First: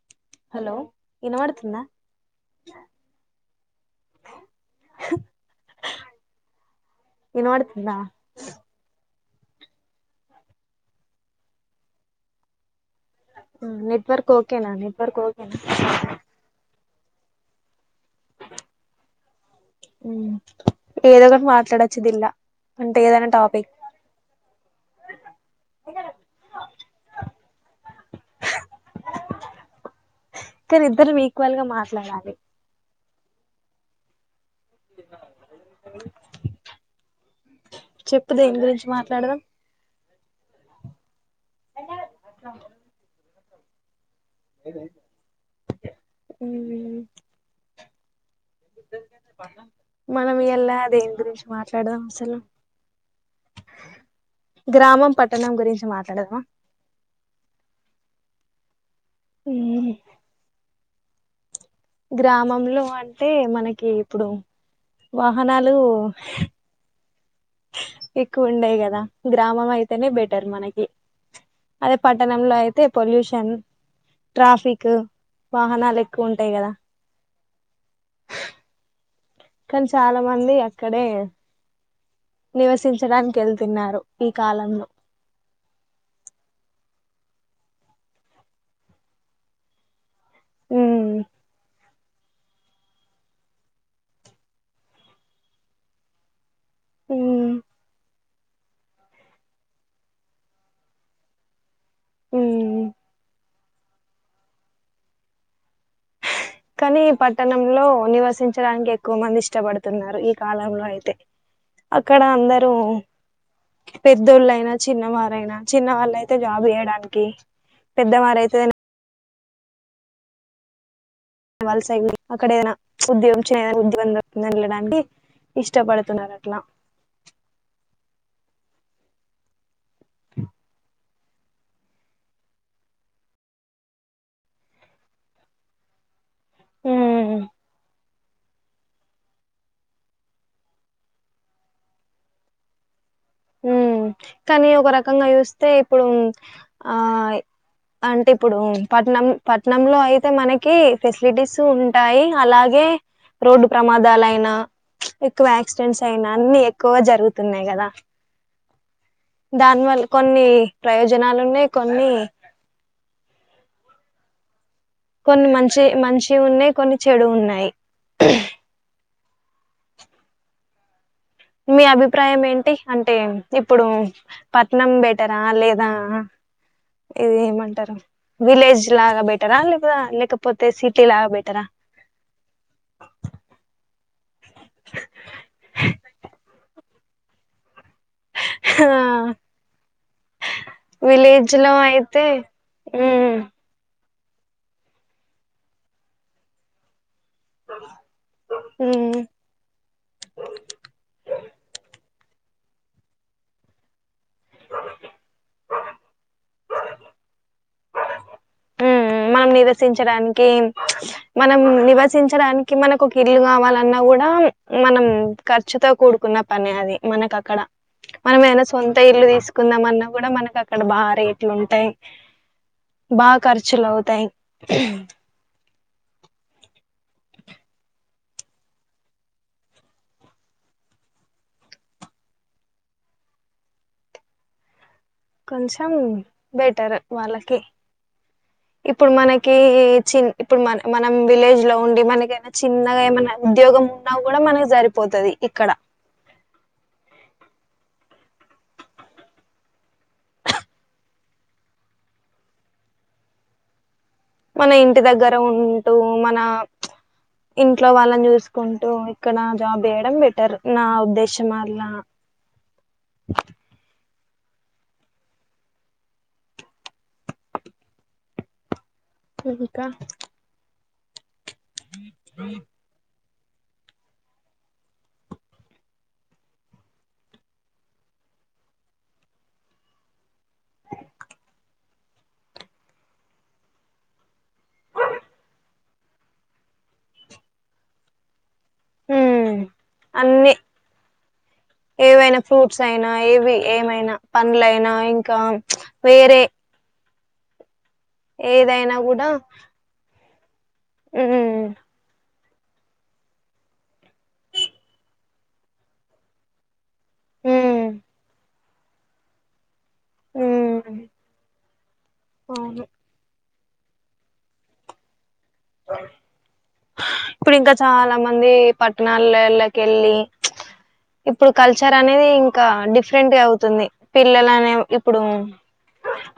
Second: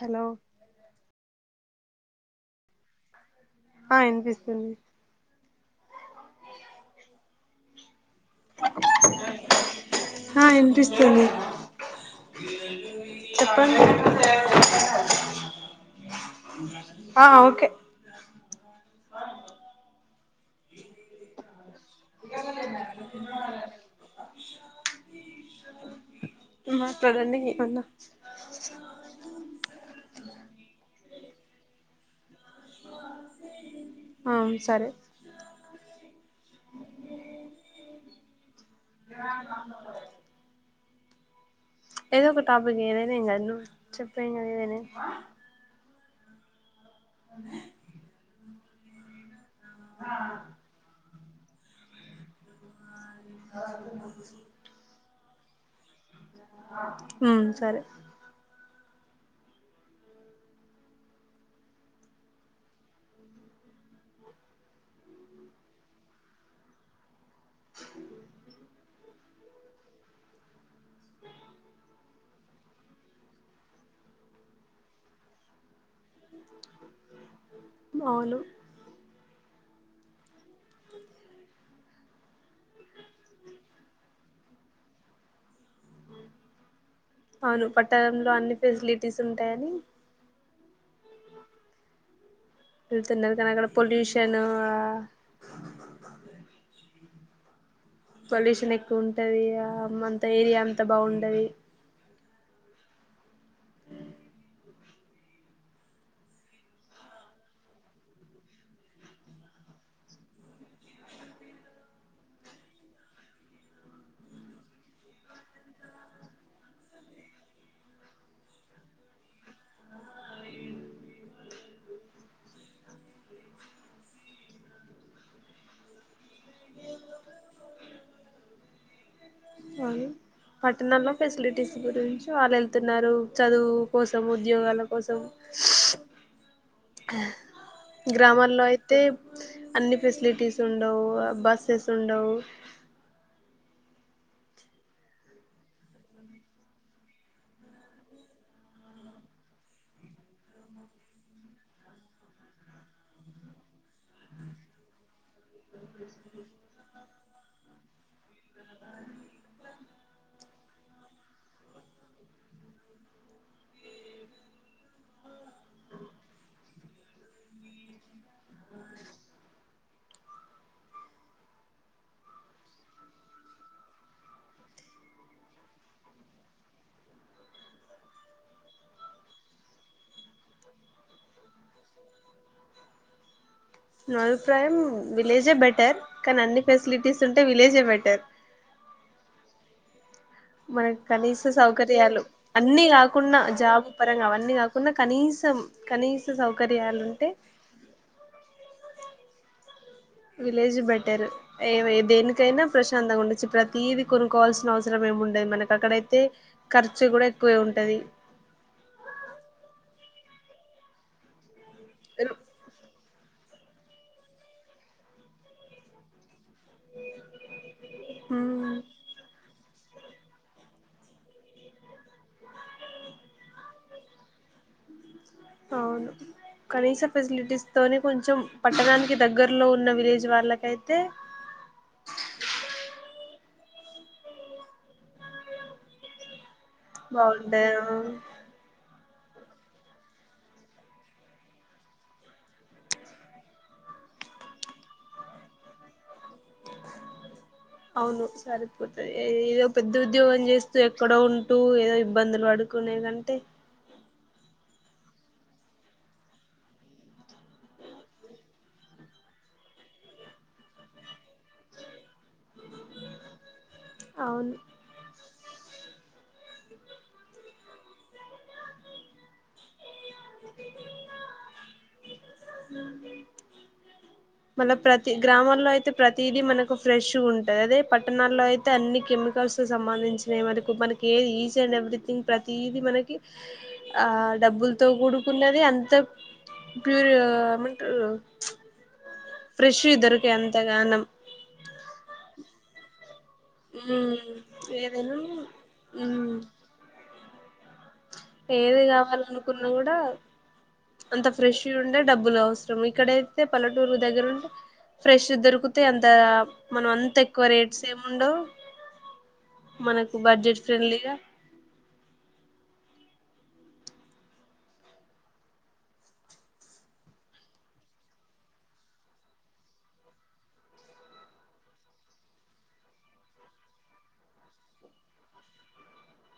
Hello hello వినపడుతుందా ఆ అనిపిస్తుంది వినబడుతుందా? ఆ ఇనిపిస్తుంది. హ్మ్మ్ నెట్వర్క్ ఓకేనా, నెట్వర్క్ ఓకేనా? ఆ ఓకే ఏదో ఒకటి మాట్లాడొచ్చదిలా, అంటే ఏదైనా టాపిక్ మాట్లాండి ఏమన్న కానీ ఇద్దరం ఈక్వల్ గా మాట్లాడాలి. ఆ సరే చెప్పు దేని గురించి మాట్లాడదాం? ఏదో ఒక టాపిక్ ఏదైనా ఏం కథ్ నువ్ చెప్ ఉహ్ ఉమ్ మనం ఇయల దేని గురించి మాట్లాడదాం అసలు ఆ గ్రామం పట్టణం గురించి మాట్ ఉమ్ సరే ఉమ్ గ్రామంలో అంటే మనకి ఇప్పుడు వాహనాలు ఎక్కువ ఉండయ్ కదా గ్రామం అయితేనే బెటర్ మనకి, ఆ పట్టణంలో అయితే పొల్యూషన్ ట్రాఫిక్ వాహనాలు ఎక్కువ ఉంటాయ్ కదా. అవును కానీ చాలా మంది అక్కడే నివసించడానికి ఎల్తున్నారు ఈ కాలంలో ఉమ్ అవును పట్టణంలో అన్ని ఫెసిలిటీస్ ఉంటాయని ఉమ్ వెళ్తున్నారు కనీ అక్కడ పొల్యూషన్ ఆ ఉమ్ పొల్యూషన్ ఎక్కువుంటది ఆ అంత ఏరియా అంతా బాగుండది. ఉమ్ కానీ పట్టణంలో నివసించడానికి ఎక్కువ మంది ఇష్టపడుతున్నారు ఈ కాలంలో అయితే. అక్కడ అందరూ పెద్దోళ్ళైనా చిన్నవారైనా, చిన్న వాళ్ళయితే జాబ్ చేయడానికి పెద్ద వారయితే ఎడ్ వలస వెళ్ళి అక్కడైనా ఉద్యగం చేయాలని ఏదనా ఉద్యోగం దొరికిందని ఏల్లాడానికి ఇష్టపడుతున్నారు అట్ల పట్టణంలో ఫెసిలిటీస్ గురించి వాల్ వెళ్తున్నారు, చదువు కోసం ఉద్యోగాల కోసం ఆ ఉమ్ గ్రామాల్లో అయితే అన్ని ఫెసిలిటీస్ ఉండవ్ బస్సెస్ ఉండవ్ ఉమ్ కానీ ఒక రకంగా చూస్తే ఇప్పుడు ఆ అంటే ఇప్పుడు పట్నం పట్నంలో అయితే మనకి ఫెసిలిటీస్ ఉంటాయ్ అలాగే రోడ్డు ప్రమాదాలయినా, ఎక్కువ యాక్సిడెంట్స్ అయినా, అన్ని ఎక్కువ జరుగుతున్నాయ్ కదా. దానివల్ కొన్ని ప్రయోజనాలున్నాయ్ కొన్ని కొన్ని మంచి మంచి ఉన్నాయ్, కొన్ని చెడు ఉన్నాయ్ మీ అభిప్రాయం ఏంటి, అంటే ఇప్పుడు పట్నం బెటర్ ఆ లేదా? ఏమంటరు? విలేజ్ లాగా బెటరా లేక లేకపోతే సిటీ లా బెటరా నా అభిప్రాయం విలేజే బెటర్ కానీ అన్ని ఫెసిలిటీస్ ఉంటే విలేజే బెటర్ హ... మనకు కనీస సౌకర్యాలు అన్ని ఉమ్ కాకున్నా జాబ్ పరంగా అవన్ని కాకున్నా కనీసం కనీస సౌకర్యాలు ఉంటే ఉమ్మ్ విలేజ్ బెటర్ ఏవి దేనికైనా ప్రశాంతంగా ఉండొచ్చు ప్రతీది కొనుక్కోవాల్సిన అవసరం ఉండదు మనకి అక్కడయితే ఖర్చు కూడా ఎక్కువే ఉంటది ఉమ్ మనం నివసించడానికి మనం నివసించడానికి మనకు ఒక ఇల్లు కావాలన్నా గూడా మనం ఖర్చుతో కూడుకున్న పని అది మనక అక్కడ మనం ఎన్న సొంత ఇల్లు తీసుకుందాంమన్న మనకు అక్కడ బాగా రేట్లు ఉంటాయ్ బా ఖర్చులవ్ తయ్ అవును కనీస ఫెసిలిటీస్ తోనీ కొంచెం పట్టణానికి దగ్గరలో ఉన్న విలేజ్ వాళ్ళకైతే కొంచెం బెటర్ వాళ్ళకి బాగుంటా ఇప్ ఇప్పుడు మనకీ చిన్ ఇప్పుడు మన మనం విలేజ్ లో ఉండి మనకేమన్న చిన్నగా ఏమన్నా ఉద్యోగము ఉన్నా గూడా మనకి సరిపోతది ఇక్కడ అవును సరిపోతది ఏదో పెద్ద ఉద్యోగం చేస్తూ ఎక్కడో ఉంటూ ఏదో ఇబ్బందులు పడుకునే గంతే మన ఇంటి దగ్గర ఉంటూ మన ఇంట్లో వాళ్ళని చూసుకుంటూ ఇక్కడ జాబ్ చేయడం బెటర్ నా ఉద్దేశమల్ల అవును ఇంకా అ మళ్ళ ప్రతి గ్రామాల్లో అయితే ప్రతిదీ మనకు ఫ్రెష్ గ ఉంటంది అదే పట్టణాల్లో అయితే అన్ని కె మికల్స్ సంబంధించిన వరకు మనకి ఈచ్ అండ్ ఎవ్రీథింగ్ ప్రతీది మనకి డబ్బుల్తో కూడుకున్నది అంత ప్యూర్ ఏమంటరు మ్మ్ అన్నీ ఏవైనా ఫ్రూట్స్ అయినా ఏవి ఏమైనా మ్మ్ పన్లులైనా ఏదైనా ఇంకా మ్మ్ వేరే ఏది ఏదైనా కూడా కావాలనుకున్నా కూడా అంత ఉమ్ ఫ్రెష్ ఉండే డబ్బులు అవ ఇక్కడైతే పల్లెటూరు దగ్గరుంటే ఫ్రెష్ దొరికితే అంత మనం అంత ఎక్కువ రేట్స్ ఉమ్ ఏం ఉండవు మనకు బడ్జెట్ ఉమ్ ఫ్రెండ్లీగా అవును ఆ ఇప్పుడు ఇంకా చాలా మంది పట్టణాలెల్లకెళ్ళి ఇప్పుడు కల్చర్ అనేది ఇంకా డిఫరెంట్ గా అవుతుంది పిల్లల అనే ఇప్పుడు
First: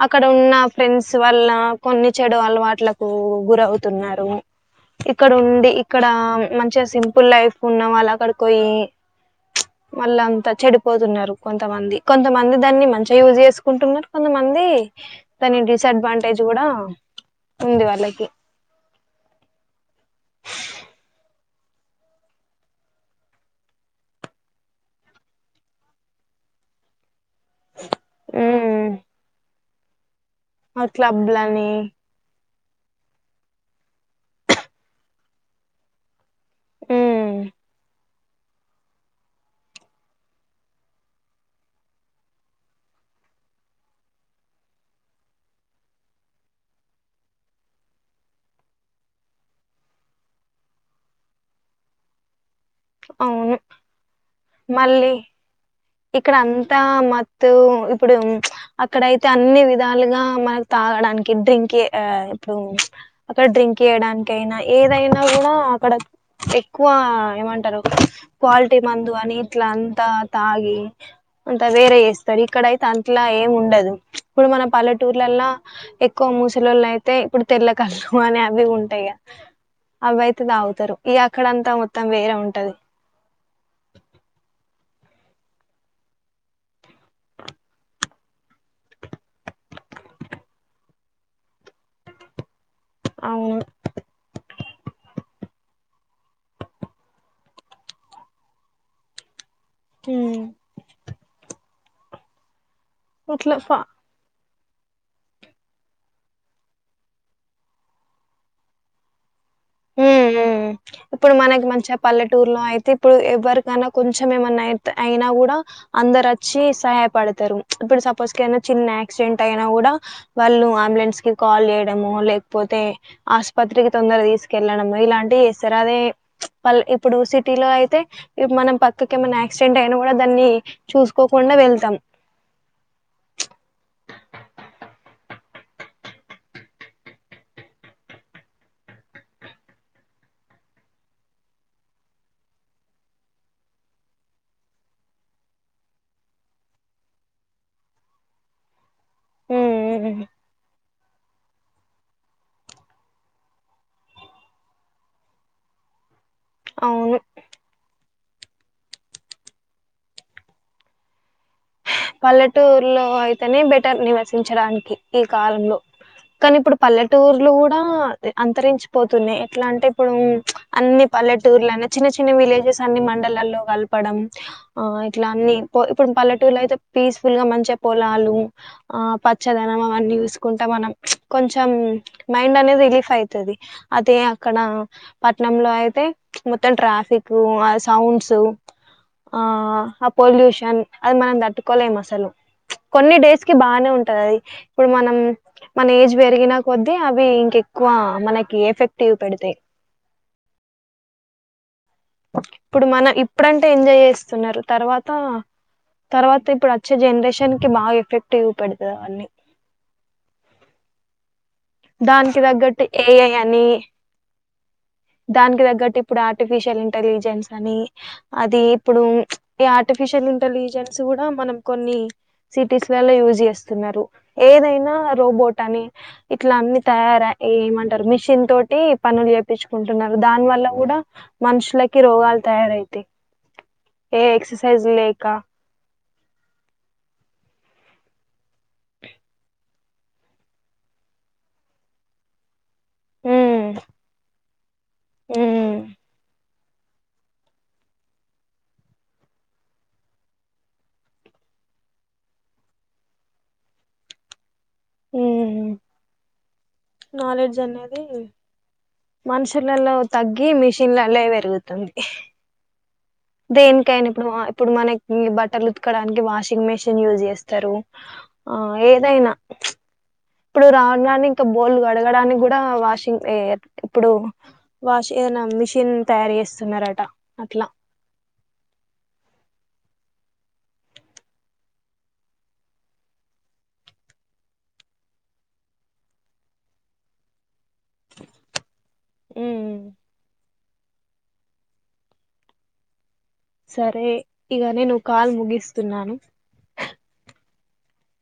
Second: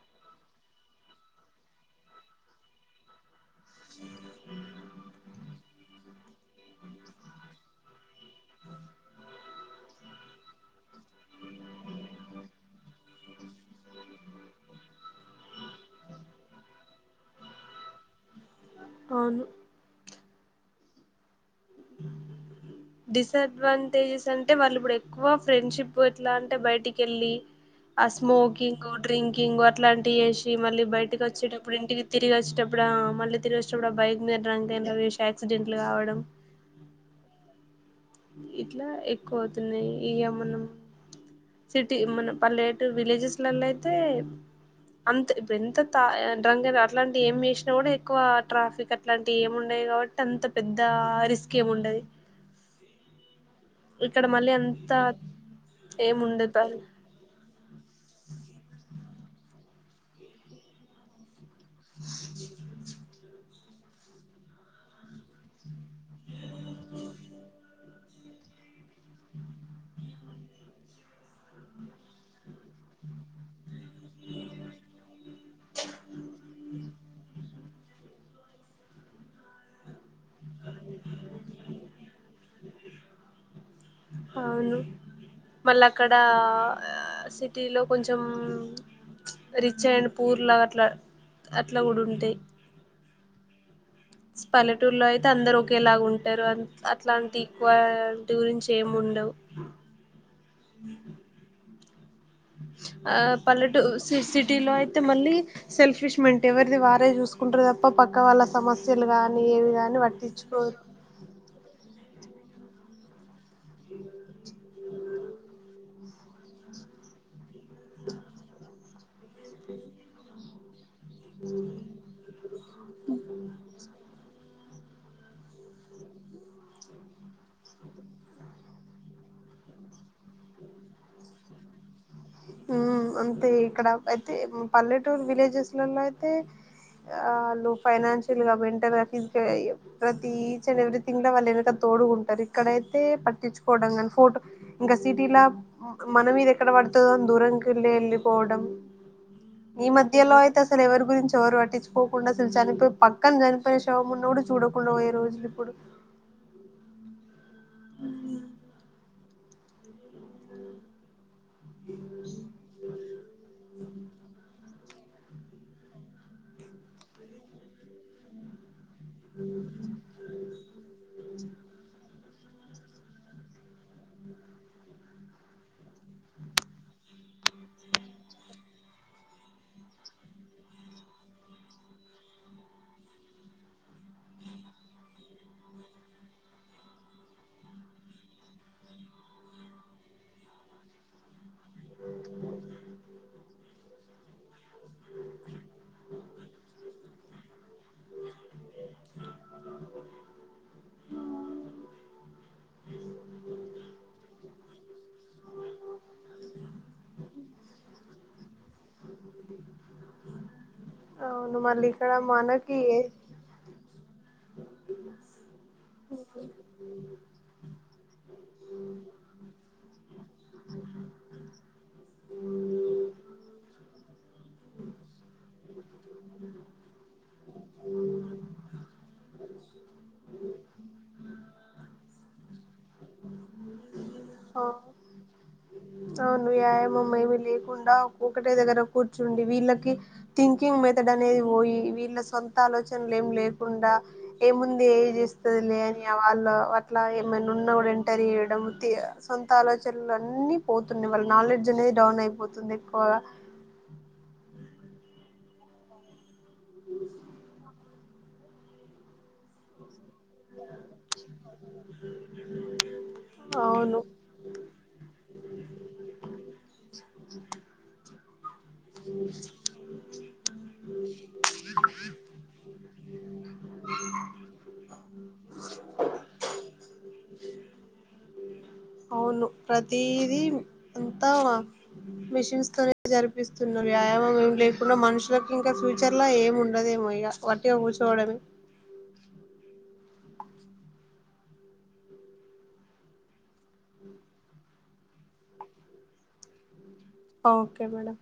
అక్కడ ఉన్న ఫ్రెండ్స్ వల్ల కొన్ని చెడు అలవాట్లకు గురౌతున్నారు ఇక్కడ ఉండి ఇక్కడ మంచిగా సింపుల్ లైఫ్ ఉన్నా వాళ్ళ అక్కడికి ఓయ్యి మళ్ళ అంత చెడిపోతున్నారు కొంతమంది కొంతమంది దాన్ని మంచిగా యూజ్ చేసుకుంటున్నారు కొంతమంది ఉంది డిసడ్వాంటేజ్ కూడా ఉంది వాళ్ళకి అవును డిసడ్వాంటేజెస్ అంటే వాళ్ళు ఇప్పుడు ఎక్కువ ఫ్రెండ్షిప్ అట్లా అంటే బయటికెళ్ళి ఆ స్మోకింగ్ ఉమ్ డ్రింకింగ్ అట్లాంటి చేసి మళ్ళీ ఆ బయటకి క్లబ్లని వచ్చేటప్పుడు ఇంటికి తిరిగి వచ్చేటప్పుడు ఇప్పుడా మళ్ళీ తిరిగి వచ్చినప్పుడు బైక్ మీద డ్రంక్ అండ్ డ్రైవ్ చేసి యాక్సిడెంట్లు కావడం ఉమ్ ఇట్లా ఎక్కువ అవుతున్నాయి ఇగ మనం సిటీ మన పల్లెటురు విలేజెస్లలో అయితే అంత ఇప్పుడు ఎంత తాగి డ్రంక్ అట్లాంటియి ఏం చేసినా కూడా ఎక్కువ ట్రాఫిక్ అట్లాంటియి ఏమిండ డయి కాబట్టి అంత పెద్ద రిస్క్ ఏముండది అవును మళ్ళీ అంత మళ్ళీ ఏమి ఇక్కడ ఉండదు అంతా మత్తు ఇప్పుడు అక్కడయితే అన్ని విధాలుగా మనకు తాగడానికి డ్రింక్ ఆ ఇప్పుడు అక్కడ డ్రింక్ చేయడానికైనా ఏదైనా కూడా అక్కడ ఎక్కువ ఏమంటరు క్వాలిటీ మందు అ అని ఇట్లా అంతా తాగి అంటే వేరే చేస్తరు ఇక్కడయితే అట్లా ఏం ఉండదు ఇప్పుడు మన పల్లెటూర్లల్ల ఎక్కువ మూసలోళ్ళు అయితే ఇప్పుడు తెల్లకళ్ళు అని అవ్వివ్వి ఉంటయిగా అవి అయితే తాగుతరు ఇగ అక్కడంత మొత్తం వేరే ఉంటది అవును మళ్ళక్కడ సిటీ లో కొంచం రిచ్ అయిండ్ పూర్ లాగా అట్లా అట్లా కూడ ఉంటేయి అవును పల్లెటూరులో అయితే అందరు ఒకేలాగా ఉంటారు అట్లాంటి ఈక్వాలిటి గురించి ఏమిండ ఉండవు హ్మ్ ఆ ఇట్లా పల్లెటూ ఫా సి సిటీ టీలో అయితే మళ్ళీ సెల్ఫిష్మెంట్ ఎవరిది వారే చూసుకుంటరు తప్ప పక్క వాళ్ళ సమస్యలు గానీ ఏవి గాని హ్మ్ హ్మ్. పట్టిచుకోరు ఇప్పుడు మనకి మంచిగా పల్లెటూరులో అయితే ఇప్పుడు ఎవ్వరికైనా కొంచెం ఏమైన్నయితే అయినా కూడా అందరు వచ్చి సహాయపడతరు ఇప్పుడు సపోజ్ ఏదైన చిన్న ఎక్సిడెంట్ అయినా కూడా వాళ్ళు అంబులెన్స్ కి కాల్ చేయడము లేకపోతే ఆస్పత్రికి తొందర తీసుకు కెళ్ళడము ఇలాంటియి చేస్తరు అదే ఇప్పుడు సిటీ లో అయితే మనం పక్కకి ఏమన్న ఏక్సిడెంట్ అయినా కూడా దాన్ని చూసుకోకుండా వెళ్తాం ఉ అంతే ఇక్కడ అయితే పల్లెటూరు విలేజెస్లలో అయితే ఆ వాళ్ళు ఫైనాన్షియల్ గా మెంటల్గా ఫిజికల్గా ప్రతి ఈచ్ అండ్ ఎవ్రీథింగ్ లో వాళ్ళు వెనక తోడుగుంటరు ఇక్కడయితే పట్టించుకోవడం కానీ ఫోటో ఇంకా సిటీల మనమీద ఎక్కడ పడుతదో అని దురంకెళ్ళి వెళ్ళిపోవడం ఈ హ్మ్. హ్మ్. మధ్యలో అయితే అసలు ఎవరి గురించి ఎవరు పట్టించుకోకుండా అసలు చనిపోయి పక్కన చనిపోయిన శవం ఉన్న కూడా చూడకుండ పోయే రోజులు ఇప్పుడు అవును ఉమ్ పల్లెటూరులో అయితేనే బెటర్ నివసించడానికి ఈ కాలంలో కానీ ఇప్పుడు పల్లెటూర్లు కూడా అంతరించ పోతున్నయి ఎట్లా అంటే ఇప్పుడు అన్ని పల్లెటూర్లన్న చిన్న చిన్న చిన్న విలేజెస్ అన్ని మండలాల్లో కలపడం ఆ ఇట్లా అన్ని ఇప్పుడు పల్లెటూరులో అయితే పీస్ఫుల్గా మంచిగ పొలాలు ఆ పచ్చదనం అవన్నీ చూసుకుంట మనం కొంచెం మైండ్ అనేది రిలీఫ్ అయితది అదే అక్కడ పట్నంలో అయితే మొత్తం ట్రా ట్రాఫికు ఆ సౌండ్స ఆ ఆ పొల్యూషన్ అది మనం తట్టు కోలెం అసలు కొన్ని డేస్ కి బానే ఉంటంది అది ఇప్పుడు మనం మన ఏజ్ పెరిగినా కొద్ది అవి ఇంకెక్కువ మనకి ఎఫెక్ట్ చూపెడతయి [unintelligible] ఇప్పుడు మన ఇప్పుడంటే ఎంజాయ్ చేస్తున్నరు తర్వాత తర్వాత ఇప్పుడు అచ్చే జనరేషన్ కి బాగా ఎఫెక్ట్ చూపేడుతది అవన్నీ అ దానికి తగ్గట్టు ఏఐ అని దానికి తగ్గట్టు ఇప్పుడు ఆర్టిఫిషియల్ ఇంటెలిజెన్స్ అని అది ఇప్పుడు ఈ ఆర్టిఫిషియల్ ఇంటెలిజెన్స్ కూడా మనం కొన్ని సిటీస్ లల్ల యూజ్ చేస్తున్నారు ఏదైనా రోబోట్ అని ఇట్లా అన్ని తయార ఏమంటారు మిషిన్ తోటి పనులు చేపిచు కుంటున్నారు దాని వల్ల కూడా మనుషులకి రోగాలు తయారైతాయి ఏ ఎక్సర్సైజ్ లేక అవును వ్యాయామం ఏమి లేకుండా ఒకటే దగ్గర కూర్చుండి వీళ్ళకి థింకింగ్ మెదడు అనేది పోయి వీళ్ళ సొం ఆలోచనలు ఏం ఉమ్ లేకుండా ఏముంది ఎఐ చేస్తది ఉమ్ లే అని వాళ్ళ అట్లా ఏమైనా ఉన్న కూడా ఎంటర్ చేయడం సొంత ఆలోచనలు అన్ని పోతున్నాయి వాళ్ళ నాలెడ్జ్ అనేది డౌన్ అయిపోతుంది ఎక్కువగా అ ఉహు నాలెడ్జ్ అనేది మనుషులల్ల వ తగ్గి మిషన్ లలే పెరుగుతుంది అవును దేనికైనా ఇప్పుడు ఇప్పుడు మన ఇ బట్టలు ఉతుకడానికి వాషింగ్ మెషిన్ యూజ్ చేస్తారు ఆ ఏదైనా ఇప్పుడు రాను రాను ఇంకా బోల్ కడగడానికి కూడా వాషింగ్ ఏయదు ఇప్పుడు వాష్ ఏదన మిషిన్ తయారు చేస్తున్నార అట్లా అవును ప్రతిది అంతా మిషిన్స్ తోనే జరిపిస్తున్నా వ్యాయామం ఏం లేకుండా మనుషులకు ఇంకా ఫ్యూచర్ ల ఏం ఉండదేమో ఇగ అట్టిగా కూచొడమే ఉమ్ సరే ఇగ నేను కాల్ ముగిస్తున్నాను ఓకే మేడం